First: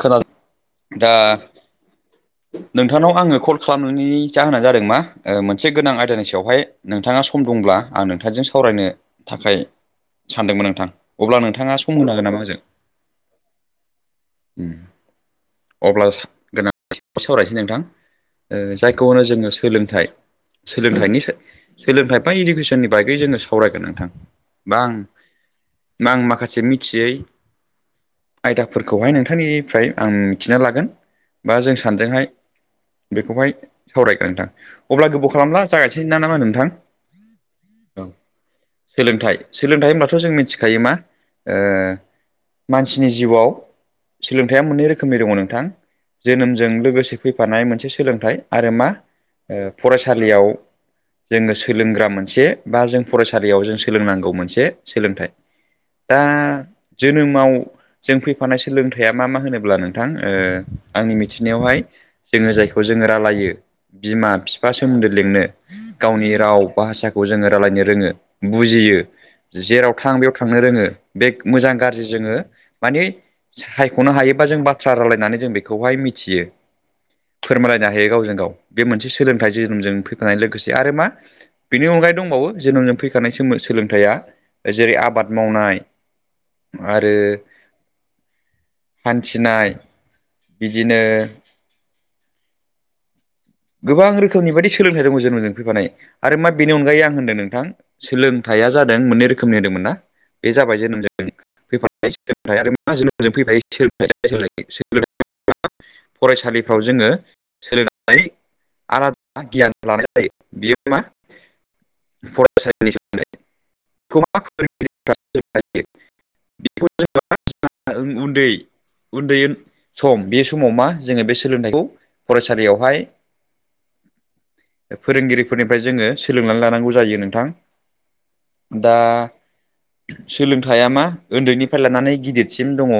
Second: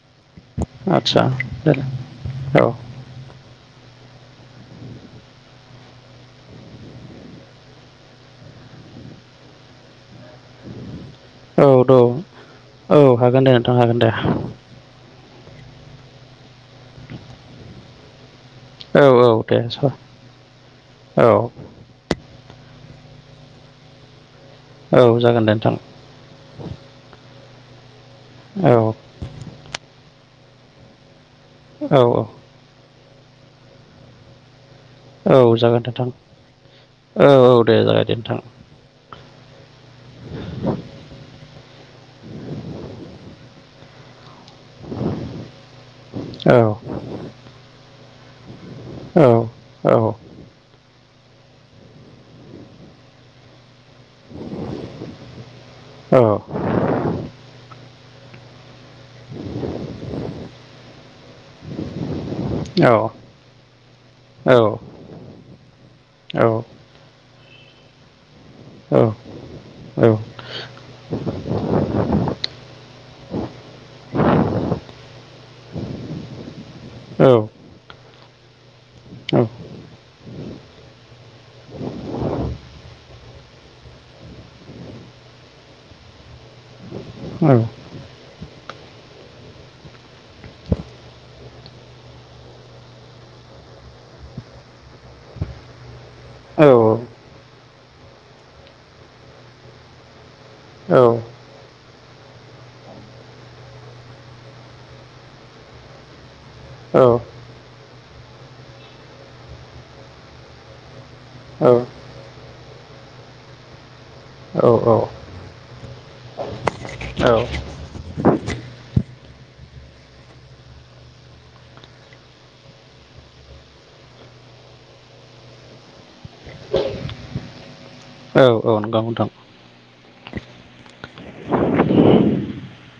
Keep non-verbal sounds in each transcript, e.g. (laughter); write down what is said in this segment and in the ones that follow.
खोनादों। दा आदसा दे औ नों नोंथांनाव आङो कल खालामनायनि जाहोना जादों मा मोनसे गोनां आयदानि सायावहाय नोंथाङा स सम दंब्ला आं नोंथांजों सावरायनो थाखाय सानदोंमोन नोंथां। अब्ला औ नोंथाङा सम होनो दं हागोन नामा आंजों औ हागोन दे नोंथां हागोन दे। अब्ला गोनां सावरायनोसै नोंथां। औ जायखौ होनो औ जोङो दे स सोलोंथाइ। सोलोंथाइनि औ सोलोंथाइ बा इडुकेसननि बागै जोङो सावरायगोन नोंथां। बा आं औ जागोन दे नोंथां। आं माखासे मिथियै औ आयदाफोर नोंथांनिफ्राय आं मिथिना लागोन बा जों औ सानजोंहाय बेखौहाय सावरायगोन नोंथां। अब्ला गोबाव औ खालामला जागोन दे जागायसै नोंथां ना नामा नोंथां औ दे औ। जागोन दे नोंथां सोलोंथाइ सोलोंथाइ होनब्लाथ जों मिथिखायो मा ओ मानसिनि जिउआव सोलोंथाइया मोननै रोखोमनि दङ नोंथां औ जोनोमजों लोगोसे फैफानाय मोनसे सोलोंथाइ आरो मा औ ओ औ फरायसालियाव जोङो सोलोंग्रा मोनसे बा जों फरायसालियाव जों सोलोंनांगौ मोनसे सोलोंथाइ। दा जोनोमाव जों फैफानाय सो सोलोंथाइया मा मा होनोब्ला नोंथां ओ आंनि मिथिनायावहाय जोङो जायखौ जोङो औ रायलायो बिमा औ बिफा औ सोमोन्दो लिंनो गावनि औ औ राव भासाखौ जोङो रालायनो रोङो बुजियो, जेराव नंगौ थां बेयाव थांनो रोङो बे मोजां गाज्रि जोङो माने सायखनो हायो बा जों बाथ्रा रायलायनानै जों बेखौहाय मिथियो। फोरमायलायनो हायो गावजों गाव बे मोनसे सोलोंथाइ नोंथां जोनोमजों फैफानाय लोगोसे आरो मा बिनि अनगायै दंबावो जोनोमजों फैखानाय सोमो-सोलोंथाइया जेरै- आबाद मावनाय आरो हान्थिनाय, बिदिनो गोबां रोखोमनि बायदि सोलोंथाइ दङ जोनोमजों फैफानाय आरो मा बेनि अनगायै आं औ होन्दों नोंथां सोलोंथाइया जादों मोननै रोखोमनि होन्दोंमोन ना बे जाबाय औ जोनोमजों फैफानाय (unintelligible) फरायसालिफ्राव जोङो सोलो आलादा गियान लानाय जायो। बियो मा औ। (unintelligible) औ। ओ। उन्दै उन्दै सम बे समाव मा जोङो बे सोलोंथाइखौ फरायसालियावहाय फोरोंगिरिफोरनिफ्राय जोङो सोलोंनानै लानांगौ जायो नोंथां। दा सोलोंथाइया मा ओन्दैनिफ्राय लानानै गिदिरसिम दङ।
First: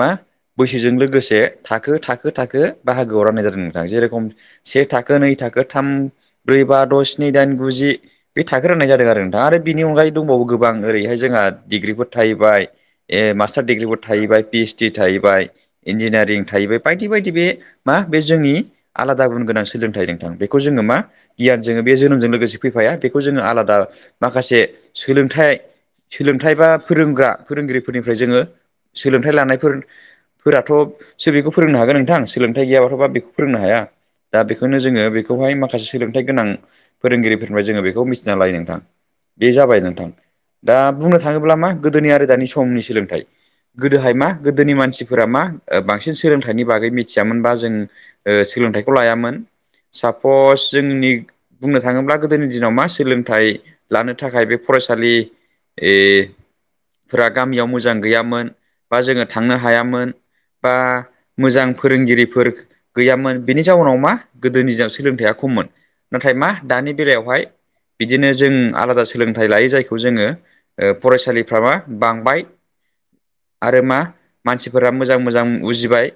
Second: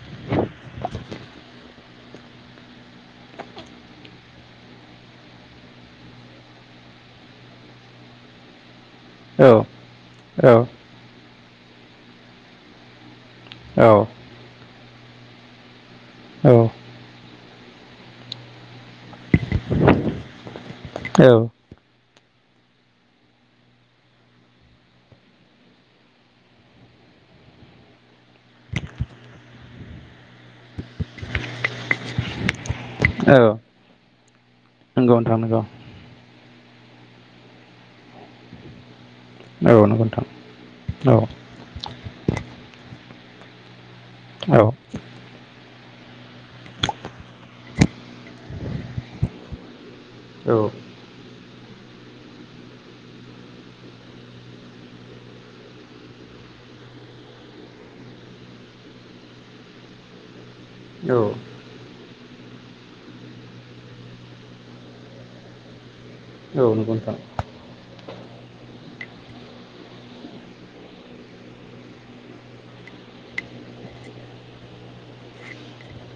मा बैसोजों लोगोसे थाखो थाखो थाखो बाहागोआव राननाय जादोंमोन। जेरेखम से थाखो, नै थाखो, थाम, ब्रै, बा, द, स्नि, दाइन, गु, जि, बे थाखो राननाय जादों आरो नोंथां आरो बिनि अनगायै दंबावो गोबां ओरैहाय जोंहा डिग्रिफोर थाहैबाय ए मास्टार डिग्रिबो थाहैबाय पि ओइस डि थाहैबाय इन्जिनियारिं थाहैबाय बायदि बायदि बे मा बे जोंनि आलादा गुन गोनां सोलोंथाइ नोंथां बेखौ जोङो मा औ औ गियान जोङो बे जोनोमजों लोगोसे फैफाया बेखौ जोङो आलादा माखासे सोलोंथाइ सोलोंथाइ बा फोरोंग्रा फोरोंगिरिफोरनिफ्राय जोङो सोलोंथाइ लानायफोर फोराथ सो बेखौ फोरोंनो हागोन नोंथां सोलोंथाइ गैयाबाथ बा बेखौ औ फोरोंनो हाया दा बेखौनो जोङो नंगौ नोंथां बेखौहाय नंगौ औ माखासे सोलोंथाइ गोनां फोरोंगिरिफोरफ्राय जोङो बेखौ मिथिना लायो नोंथां बे जाबाय नोंथां दा औ बुंनो थाङोब्ला मा गोदोनि आरो दानि समनि सोलोंथाइ गोदोहाय मा औ गोदोनि मानसिफोरा मा ओ बांसिन सोलोंथाइनि बागै मिथियामोनबा जों ओ सोलोंथाइखौ लायामोन औ सापस जोंनि बुंनो थाङोब्ला गोदोनि दिनाव मा सोलोंथाइ लानो थाखाय बे फरायसालि ओइ फोरा गामियाव मोजां गैयामोन बा जोङो थांनो हायामोन। बा औ मोजां फोरोंगिरिफोर गैयामोन बेनि जाउनाव मा गोदोनि दिनाव सोलोंथाइया खममोन नाथाय मा नंगौ दानि नोंथां। बेलायावहाय बिदिनो जों आलादा सोलोंथाइ लायो जायखौ जोङो फरायसालिफ्रामा बांबाय आरो मा मानसिफोरा मोजां मोजां उजिबाय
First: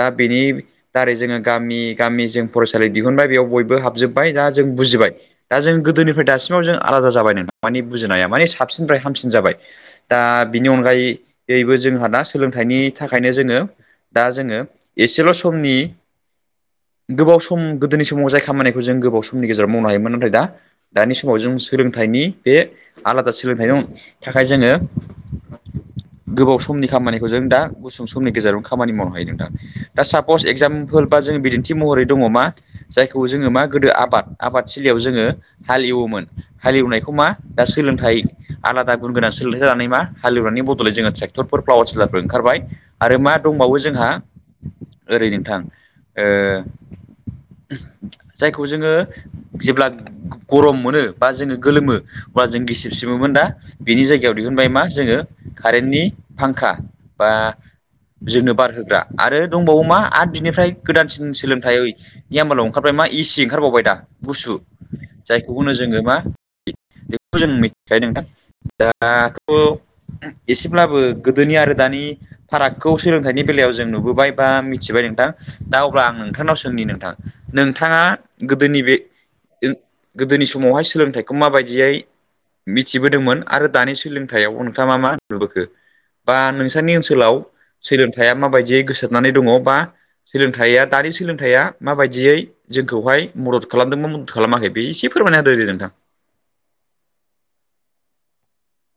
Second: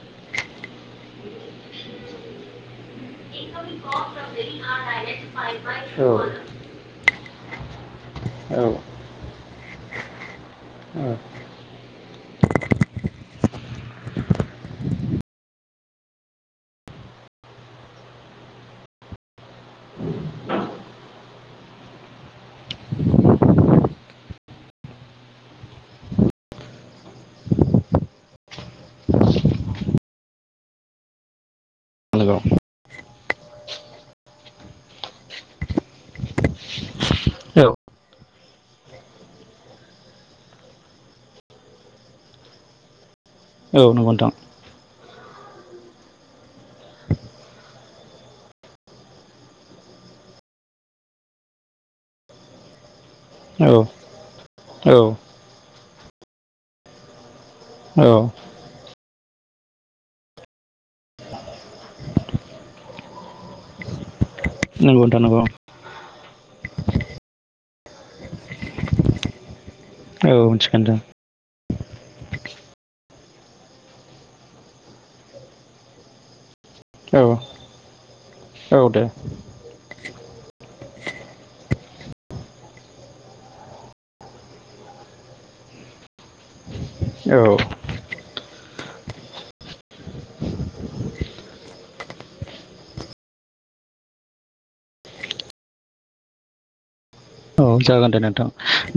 दा बेनि दारै जोङो गामि गामि जों फरायसालि दिहुनबाय बेयाव बयबो हाबजोबबाय दा जों बुजिबाय। दा जों औ औ नंगौ औ गोदोनिफ्राय दासिमाव जों आलादा जाबाय नों माने बुजिनाया माने साबसिनिफ्राय हामसिन जाबाय। दा बिनि अनगायैबो जोंहा दा सोलोंथाइनि थाखायनो जोङो दा जोङो एसेल' समनि गोबाव सम गोदोनि समाव जाय खामानिखौ जों गोबाव समनि गेजेराव मावनो हायोमोन नाथाय दा दानि समाव जों सोलोंथाइनि बे आलादा सोलोंथाइ दं। थाखाय जोङो गोबाव समनि खामानिखौ जों दा गुसुं समनि गेजेराव खामानि मावनो हायो नोंथां। दा सा कर्स एक्जामपोल बा जों बिदिन्थि महरै दङ मा? जायखौ जोङो मा गोदो आबाद आबाद थलियाव जोङो हालेवोमोन हालेवनायखौ मा दा सोलोंथाइ आलादा गुन गोनां सोलोंथाइ जानानै मा? हालेवनायनि बदलै जोङो ट्रेख्तरफोर पावार टिलारफोर ओंखारबाय। आरो मा दंबावो नंगौ जोंहा? नोंथां ओरै नोंथां ओ जायखौ जोङो जेब्ला गरम मोनो बा जोङो गोलोमो अब्ला जों गिसिब सिबोमोन दा औ बिनि जायगायाव दिहुनबाय मा जोङो कारेन्टनि फांखा बा औ जोंनो बार होग्रा आरो दंबावो मा आरो बिनिफ्राय गोदानसिन सोलोंथाइ नियमालाव ओंखारबाय मा इसि ओंखारबावबाय दा। गुसु नंगौ नोंथां नंगौ जायखौ नो जोङो मा बेखौ जों मिथिखायो नां दाथ' औ मिथिगोन एसेब्लाबो नोंथां गोदोनि आरो दानि फारागखौ सोलोंथाइनि बेलायाव जों नुबोबाय बा मिथिबाय नोंथां दा अब्ला आं नोंथांनाव सोंनि नोंथां औ नोंथाङा गोदोनि औ बे दे गोदोनि समावहाय सोलोंथाइखौ माबायदियै मिथिबोदोंमोन आरो दानि सोलोंथाइआव नोंथाङा मा नुबोखो? बा नोंसोरनि ओनसोलाव औ सोलोंथाइया माबायदियै गोसारनानै दङ बा सोलोंथाइया दानि सोलोंथाइया माबायदियै जोंखौहाय मदद खालामदोंमोन बा मदद खालामाखै बे एसे फोरमायना होदोे नोंथां। औ जागोन दे नोंथां।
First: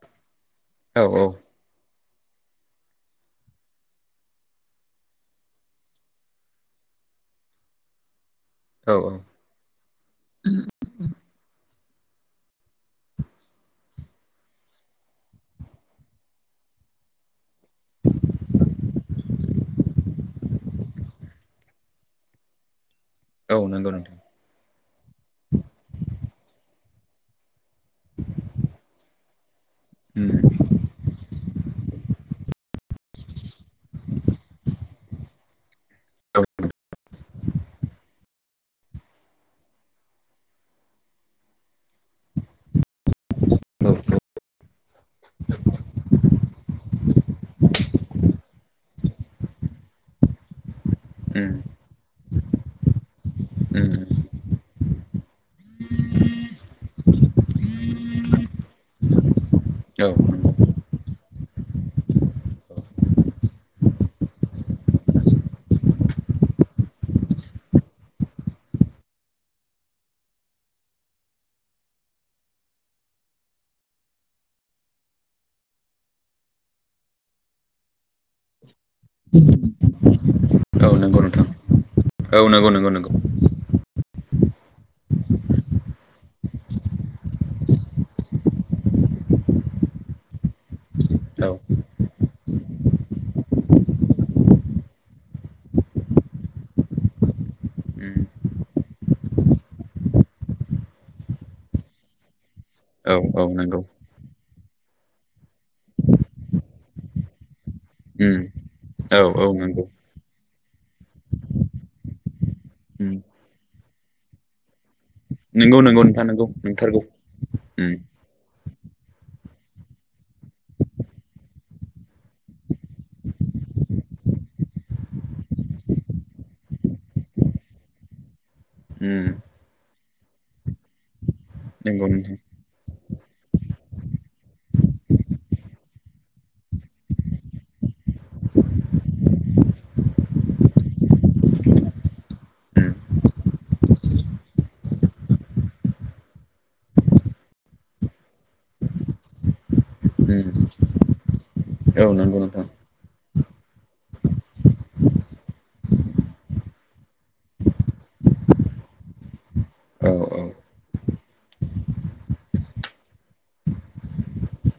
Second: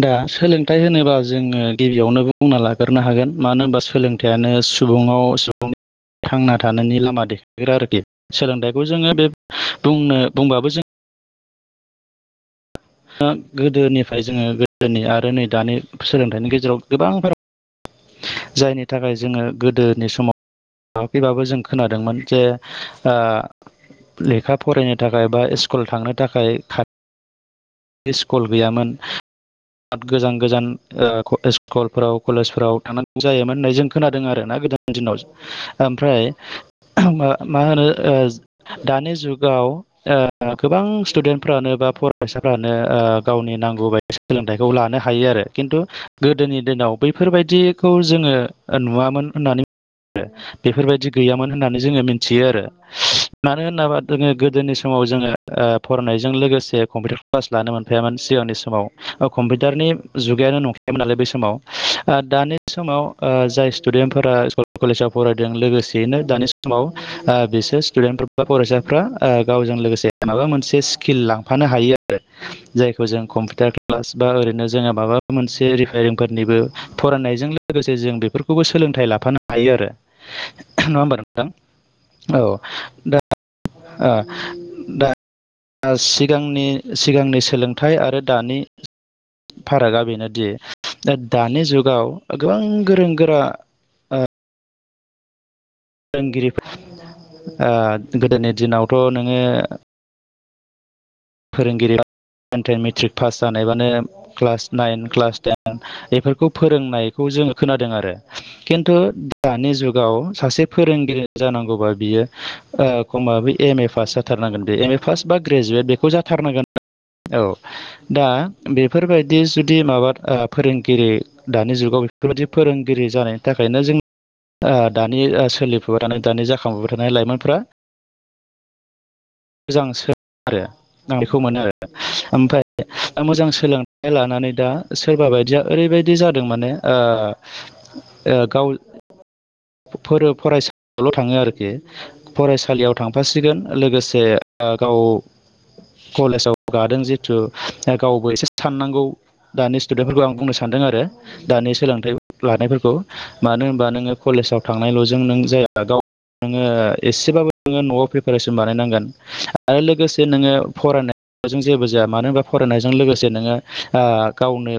दा सोलोंथाइ औ होनोबा जोङो गिबियावनो बुंना लाग्रो हागोन मानो होनबा सोलोंथायाइयानो सुबुंआव सुबुंनि थांना थानायनि लामा देखायग्रा आरोखि सोलोंथाइखौ औ जोङो बे बुंनो बुंबाबो जों दा गोदोनिफ्राय जोङो गोदोनि आरो नै दानि सोलोंथाइनि गेजेराव गोबांफोर जायनि थाखाय जोङो गोदो नि समाव (inaudible) खैबाबो जों खोनादोंमोन जे औ नंगौ नोंथां। लेखा फरायनो थाखाय बा स्कुल थांनो थाखाय स्कुल गैयामोन बिराद औ गोजान गोजान स्कुलफोराव कलेजफोराव थांनानै जायोमोन होननाय जों खोनादों आर ना गोदोनि दिनाव। ओमफ्राय औ मा होनो दानि जुगाव गोबां स्टुडेन्टफ्रानो बा फरायसाफ्रानो गावनि नांगौ औ उम बाय सोलोंथाइखौ लानो हायो आरो खिन्थु गोदोनि दिनाव बैफोरबायदि जोङो नुवामोन होननानै आरो बेफोरबायदि गैयामोन होननानै जोंओ मोन्थियो आरो मानो होनाबा उम जोङो गोदोनि समाव जोङो फरायनायजों लोगोसे कम्पिउटार क्लास लानो मोनफायामोन सिगांनि समाव कम्पिउटारनि जुगायानो नंखायोमोन नालाय बै समाव दानि बे समाव जाय स्टुडेन्टफोरा स्कुल कलेजाव फरायदों लोगोसेयैनो दानि समाव समाव बिसोर स्टुडेन्ट बा फरायसाफ्रा गावजों लोगोसे माबा मोनसे किल लाफानो हायो आरो। जायखौ जों कम्पिउटार क्लास बा ओरैनो जोङो माबा मोनसे रिपेरिंफोरनिबो फरायनाय जा जों लोगोसे जों बेफोरखौबो सोलों थाय लाफानो‌ हायो आरो औ नंगौ औ नंङा होनबा नंगौ नोंथां औ नंगौ नंगौ नंगौ ओ दा सिगांनि सिगांनि सोलोंथाइ आरो दानि फारागा बेनोदि औ दानि जुगाव गोबां गोरों गोरा फोरोंगिरि उम गोदोनि दिनावथ' नोङो फोरोंगिरिेन टेन मेट्रिक औ पास औ नंगौ जानायबानो क्लास (unintelligible) नाइन क्लास टेन बेफोरखौ फोरोंनायखौ जोङो खोनादों आरो उम खिन्थु औ औ दानि नंगौ जुगाव सासे फोरोंगिरि जानांगौबा बियो उम खमाबो ओ एम ए पास जाथारनांगोन बे एम ए पास बा नंगौ ग्रेजुवेट नंगौ बेखौ नोंथां जाथार नंगौ थारनांगोन नंथारगौ औ उम (unintelligible) दा बेफोरबायदि जुदि माबा ओ‌ फोरोंगिरि दानि जुगाव बेफोरबायदि फोरोंगिरि जानायनि थाखायनो जों ओ दानि सोलिफाय थानाय दानि जाखांफबाय थानाय लाइमोनफ्रा ओम मोजां स आरो आं बेखौ मोनो आरो नंगौ नोंथां ओमफ्राय मोजां सोलोंनो (unintelligible) लानानै दा सोरबा बायदिया ओरैबायदि जादों माने गाव फरायसा (unintelligible) बेल' थाङो आरोखि उम फरायसालियाव थांफासिगोन लोगोसे ओ गाव कलेजाव गादों जितु गावबो एसे साननांगौ दानि स्टुडेन्टफोरखौ आं उम बुंनो सानदों आरो दानि औ सोलोंथाइ नंगौ नोंथां लानायफोरखौ मानो होनबा नोङो कलेजाव थांनायल'जों नों जाय गाव नोङो एसेबाबो नोङो न'आव प्रिपेरेसन बानायनांगोन आरो औ लोगोसे जे औ नोङो फरायनायजों जेबो जाया मानो होनबा फरायनायजों लोगोसे नोङो ओ‌ गावनो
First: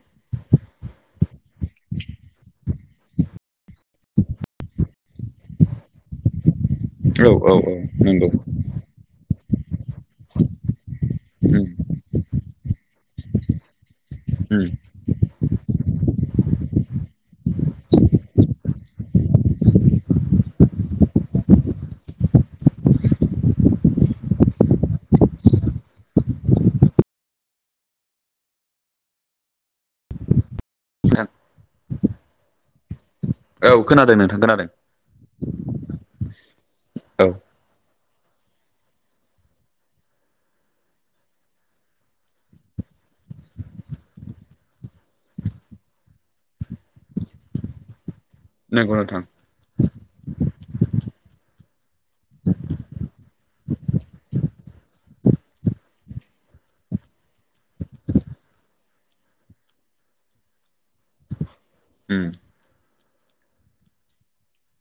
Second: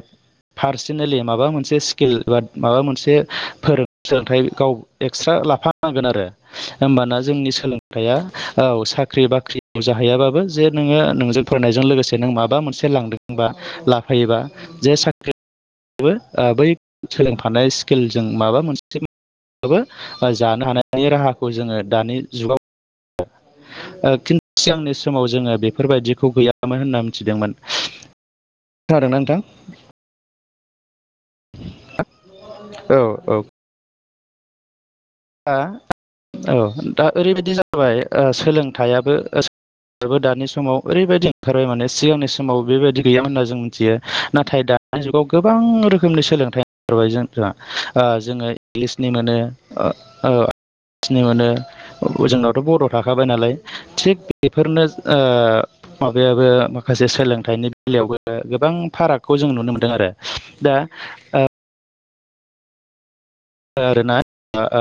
पार्सनेलि माबा मोनसे स्किल बा माबा मोनसोलोंथाइ गाव एक्सट्रा लाफा नांगोन आरो (inaudible) होमबाना जोंनि औ औ औ सोलोंथाइया नंगौ औ साख्रि बाख्रि जाहैयाबाबो जे नोङो नोंजों उम फरायनायजों उम लोगोसे नो माबा मोनसे लांदोंबा लाफायोबा जे साख्रिबो बै सोलोंफानाय स्किलजों माबा मोनसे जानो हानायनि राहाखौ जोङो दानि जुगाव खिन् (unintelligible) सिगांनि समाव जोङो बेफोरबायदिखौ गैयामोन होनना मिथिदोंमोन थार आरोना नोंथां नोंथां औ औ औ खोनादों नोंथां खोनादों। औ दा औ ओरैबायदि जाबाय सोलोंथाइयाबो ओ बेबो दानि समाव ओरैबायदि ओंखारबाय माने सिगांनि समाव बेबायादि गैयामोन होनना जों मिथियो। नाथाय दा दानि जुगाव गोबां रोखोमनि सोलोंथाइबाय जोंहा। ओ जोङो नंगौ इंलिसनि नोंथां मोनो ओ ओ इंलिसनि मोनो, ओ जोंनावथ' बर' थाखाबाय नालाय। थिग बेफोरनो ओ माबायाबो माखासे सोलोंथाइनि बेलायावबो गोबां फारागखौ जों नुनो मोनदों आरो। दा ओ उम। आरोना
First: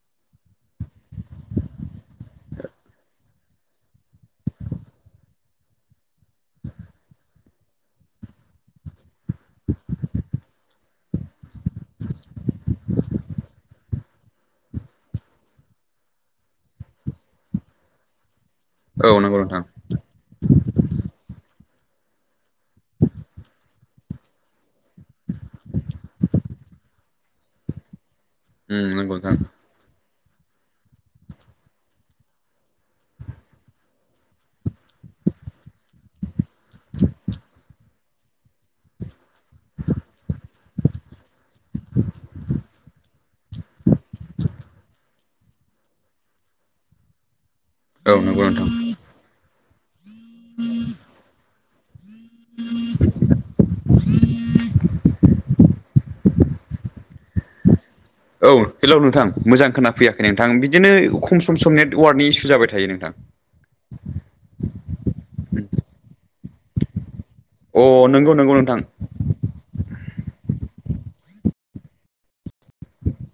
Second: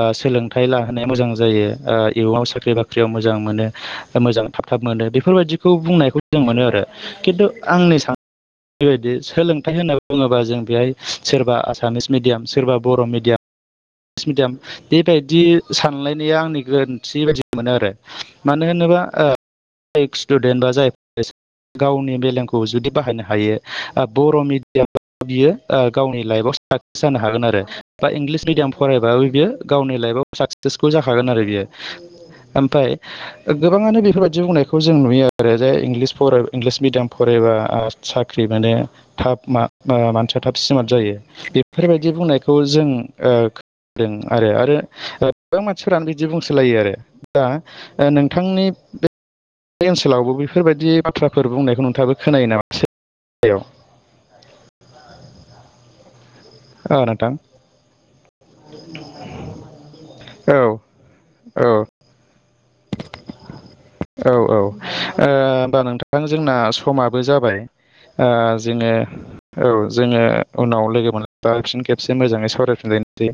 ओ सोलोंथाइ लाहोनाया मोजां जायो, ओ इयुनाव साख्रि बाख्रियाव मोजां मोनो। ओ मोजां थाब थाब मोनो। बेफोरबायदिखौ बुंनायखौ मोजां मोनो आरो खिन्थु आंनि सान नाय बायदि, सोलोंथाइ होनना बुङोबा जों बेहाय सोरबा आसामिस मिडियाम, सोरबा बर' मिडियाम इंलिस मिडियाम बेबायदि सानलायनाया आंनि गोरोन्थि बायदि मोनो आरो। मानो होनोबा औ ओ नंगौ नोंथां जाय स्टुडेन्ट बा जाय फरायसा गावनि मेलेमखौ जुदि बाहायनो हायो, बर' मिडियाम बाबो बियो ओ गावनि लाइफआव साक्सेस जानो हागोन आरो, बा इंलिस मिडियाम उम नंगौ फरायबाबो नोंथां बियो गावनि लाइफआव साक्सेसफुल जाखागोन आरो बियो। ओमफ्राय ओ गोबाङानो बेफोरबायदि बुंनायखौ जों नुयो आरो जे इंलिस इंलिस मिडियाम फरायबा साख्रि मोनो थाब मा ओ मानसिया थाब स्मार्ट जायो, बेफोरबायदि बुंनायखौ जों दों आरो आरो गोबां मानसिफोरानो बिदि बुंसोलायो आरो। दा ओ औ नंगौ नोंथांनि नोंथां बे बे ओनसोलावबो बेफोरबायदि बाथ्राफोर बुंनायखौ नोंथाङाबो खोनायो नामा (unintelligible) ओ नोंथां। औ हेलौ नोंथां, मोजां खोना फैयाखै नोंथां औ बिदिनो खम सम औ सम नेटवार्कनि इसु जाबाय थायो नोंथां। औ औ, ओ होमबा नोंथां जोंना समाबो जाबाय। अ ओ नंगौ नंगौ नोंथां जोङो औ जोङो उनाव लोगो (unintelligible) फिन खेबसे मोजाङै सावरायफिनलाय नोसै।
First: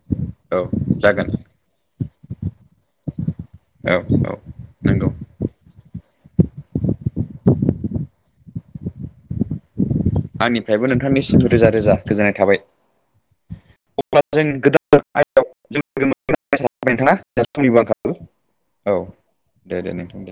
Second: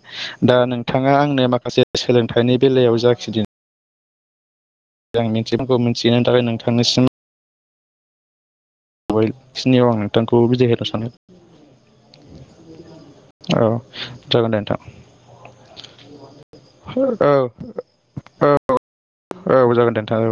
दा औ नोंथाङा जागोन आंनो माखासे सोलोंथाइनि बेलायाव जाखिनि औ औ। नंगौ आं मिथियिफोरखौ मिथिहोनो थाखाय नोंथांनिसिम (unintelligible) बिदाय होनो आंनिफ्रायबो सानो नोंथांनिसिमखौ रोजा रोजा गोजोननाय थाबाय। औ अब्ला जों जागोन दे नोंथां। गोदान आयदायाव जों लोगो मोनगोन होनना सानो औ नोंथाङा औ जोंहा समनिबो आंखाल औ औ जागोन दे नोंथां औ।